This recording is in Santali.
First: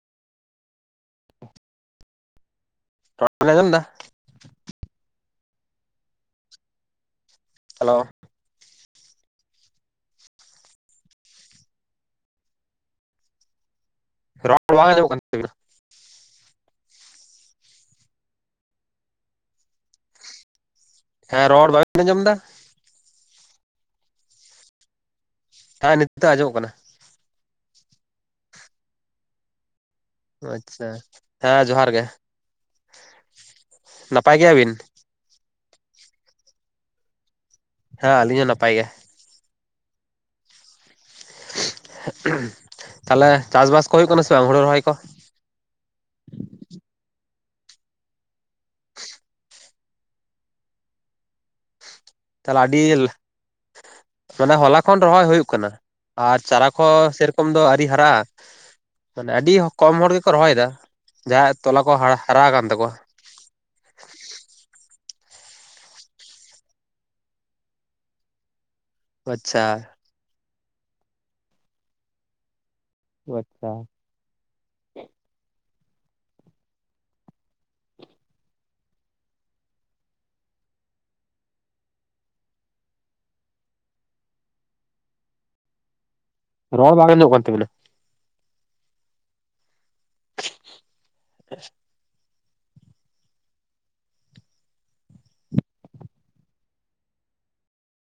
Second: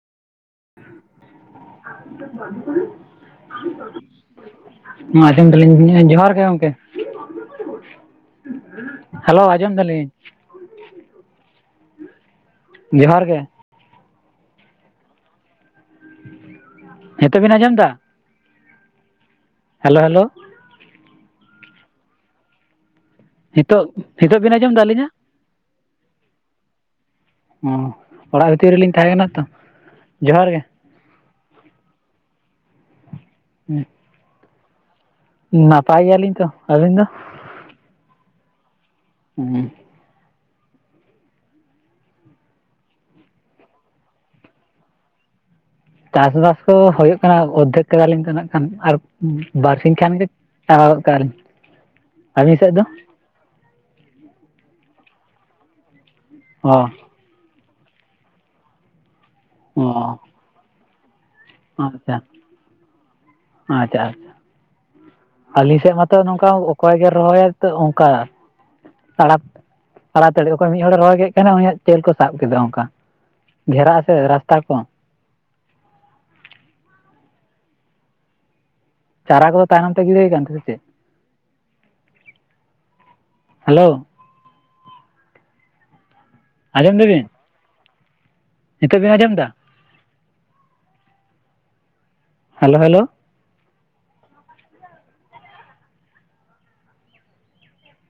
[inaudible] ᱵᱮᱱ ᱟᱸᱡᱚᱢ ᱮᱫᱟ [unintelligible] ᱟᱡᱚᱢ ᱫᱟᱞᱤᱧ ᱡᱚᱦᱟᱨ ᱜᱮ ᱜᱚᱝᱠᱮ᱾ ᱦᱮᱞᱳ [unintelligible] ᱦᱮᱞᱳ ᱟᱸᱡᱚᱢ ᱫᱟᱞᱤᱧ᱾ ᱡᱚᱦᱟᱨ ᱜᱮ᱾ ᱨᱚᱲ ᱵᱟᱝ ᱟᱡᱚᱢᱟᱜ ᱠᱟᱱ ᱛᱟᱵᱤᱱᱟ᱾ ᱦᱮᱸᱛᱚᱜ ᱵᱤᱱ ᱟᱸᱡᱚᱢ ᱫᱟ? ᱦᱮᱞᱳ ᱦᱮᱞᱳ ᱦᱮᱸ ᱨᱚᱲ ᱵᱟᱵᱮᱱ ᱟᱸᱡᱚᱢ ᱫᱟ᱾ ᱦᱤᱛᱚᱜ ᱦᱤᱛᱚᱜ ᱵᱤᱱ ᱟᱸᱡᱚᱢ ᱫᱟ ᱟᱞᱤᱧᱟ? ᱦᱮᱸ ᱱᱤᱛ ᱫᱚ ᱟᱸᱡᱚᱢᱚᱜ ᱠᱟᱱᱟ᱾ ᱚ ᱚᱲᱟᱜ ᱵᱷᱤᱛᱤᱨ ᱨᱮᱞᱤᱧ ᱛᱟᱦᱮᱸ ᱠᱟᱱᱟ ᱛᱚ᱾ ᱡᱚᱦᱟᱨ ᱜᱮ ᱟᱪᱪᱷᱟ ᱦᱮᱸ ᱡᱚᱦᱟᱨ ᱜᱮ᱾ ᱱᱟᱯᱟᱭ ᱜᱮᱭᱟ ᱵᱤᱱ? ᱱᱟᱯᱟᱭ ᱜᱮᱭᱟᱞᱤᱧ ᱛᱚ᱾ ᱟᱹᱵᱤᱱ ᱫᱚ? ᱦᱮᱸ ᱟᱹᱞᱤᱧ ᱦᱚᱸ ᱱᱟᱯᱟᱭ ᱜᱮ᱾ ᱦᱩᱸ [unintelligible] ᱛᱟᱦᱚᱞᱮ ᱪᱟᱥᱵᱟᱥ ᱠᱚ ᱦᱩᱭᱩᱜ ᱠᱟᱱᱟ ᱥᱮ ᱵᱟᱝ ᱦᱩᱲᱩ ᱨᱚᱦᱚᱭ ᱠᱚ? ᱪᱟᱥᱵᱟᱥ ᱠᱚ ᱦᱩᱭᱩᱜ ᱠᱟᱱᱟ ᱚᱫᱫᱷᱮᱠ ᱠᱮᱫᱟᱞᱤᱧ ᱛᱚ ᱱᱟᱜ ᱠᱷᱟᱱ ᱟᱨ ᱵᱟᱨᱥᱤᱧ ᱠᱷᱟᱱ ᱜᱮ ᱟᱣᱠᱟᱨ ᱛᱟᱦᱞᱮ ᱟᱹᱰᱤ ᱢᱟᱱᱮ ᱦᱚᱞᱟ ᱠᱷᱚᱱ ᱨᱚᱦᱚᱭ ᱦᱩᱭᱩᱜ ᱠᱟᱱᱟ᱾ ᱟᱨ ᱪᱟᱨᱟ ᱚ ᱠᱚ ᱥᱮᱨᱚᱠᱚᱢ ᱫᱚ ᱟᱣᱨᱤ ᱦᱟᱨᱟᱜᱼᱟ, ᱢᱟᱱᱮ ᱟᱰᱤ ᱚ ᱠᱚᱢ ᱦᱚᱲ ᱜᱮᱠᱚ ᱨᱚᱦᱚᱭᱫᱟ᱾ ᱡᱟᱦᱟᱸᱭᱟᱜ ᱛᱚᱞᱟ ᱠᱚ ᱦᱟ ᱟᱪᱪᱷᱟ ᱦᱟᱨᱟ ᱟᱠᱟᱱ ᱛᱟᱠᱚᱣᱟ᱾ ᱟᱪᱪᱷᱟ ᱟᱨ ᱟᱹᱞᱤᱧ ᱥᱮᱫ ᱢᱟᱛᱚ ᱱᱚᱝᱠᱟ ᱚᱠᱚᱭ ᱜᱮ ᱨᱚᱦᱚᱭᱟ ᱛᱚ ᱚᱱᱠᱟ ᱛᱟᱲᱟᱜ ᱟᱪᱪᱷᱟ ᱛᱟᱲᱟᱛᱟᱲᱤ ᱚᱠᱚᱭ ᱢᱤᱫ ᱦᱚᱲᱮ ᱨᱚᱦᱚᱭ ᱠᱮᱫ ᱠᱷᱟᱱ ᱩᱱᱤᱭᱟᱜ ᱪᱟᱹᱞ ᱠᱚ ᱥᱟᱵ ᱠᱮᱫᱟ ᱚᱱᱠᱟ ᱟᱪᱪᱷᱟ ᱜᱷᱮᱨᱟ ᱮᱥᱮᱫ ᱨᱟᱥᱛᱟ ᱠᱚ᱾ ᱪᱟᱨᱟ ᱠᱚᱫᱚ ᱛᱟᱭᱱᱚᱢ ᱛᱮ ᱜᱤᱲᱤ ᱦᱳᱭ ᱠᱟᱱ ᱛᱮ ᱥᱮᱪᱮᱫ? ᱦᱮᱞᱳ ᱨᱚᱲ ᱟᱸᱡᱚᱢ ᱵᱟᱝ ᱫᱟᱵᱤᱱ ᱟᱸᱡᱚᱢᱚᱜ ᱠᱟᱱ ᱛᱟᱵᱤᱱᱟ᱾ ᱱᱤᱛᱚᱜ ᱵᱮᱱ ᱟᱸᱡᱚᱢ ᱫᱟ? [unintelligible] Hello hello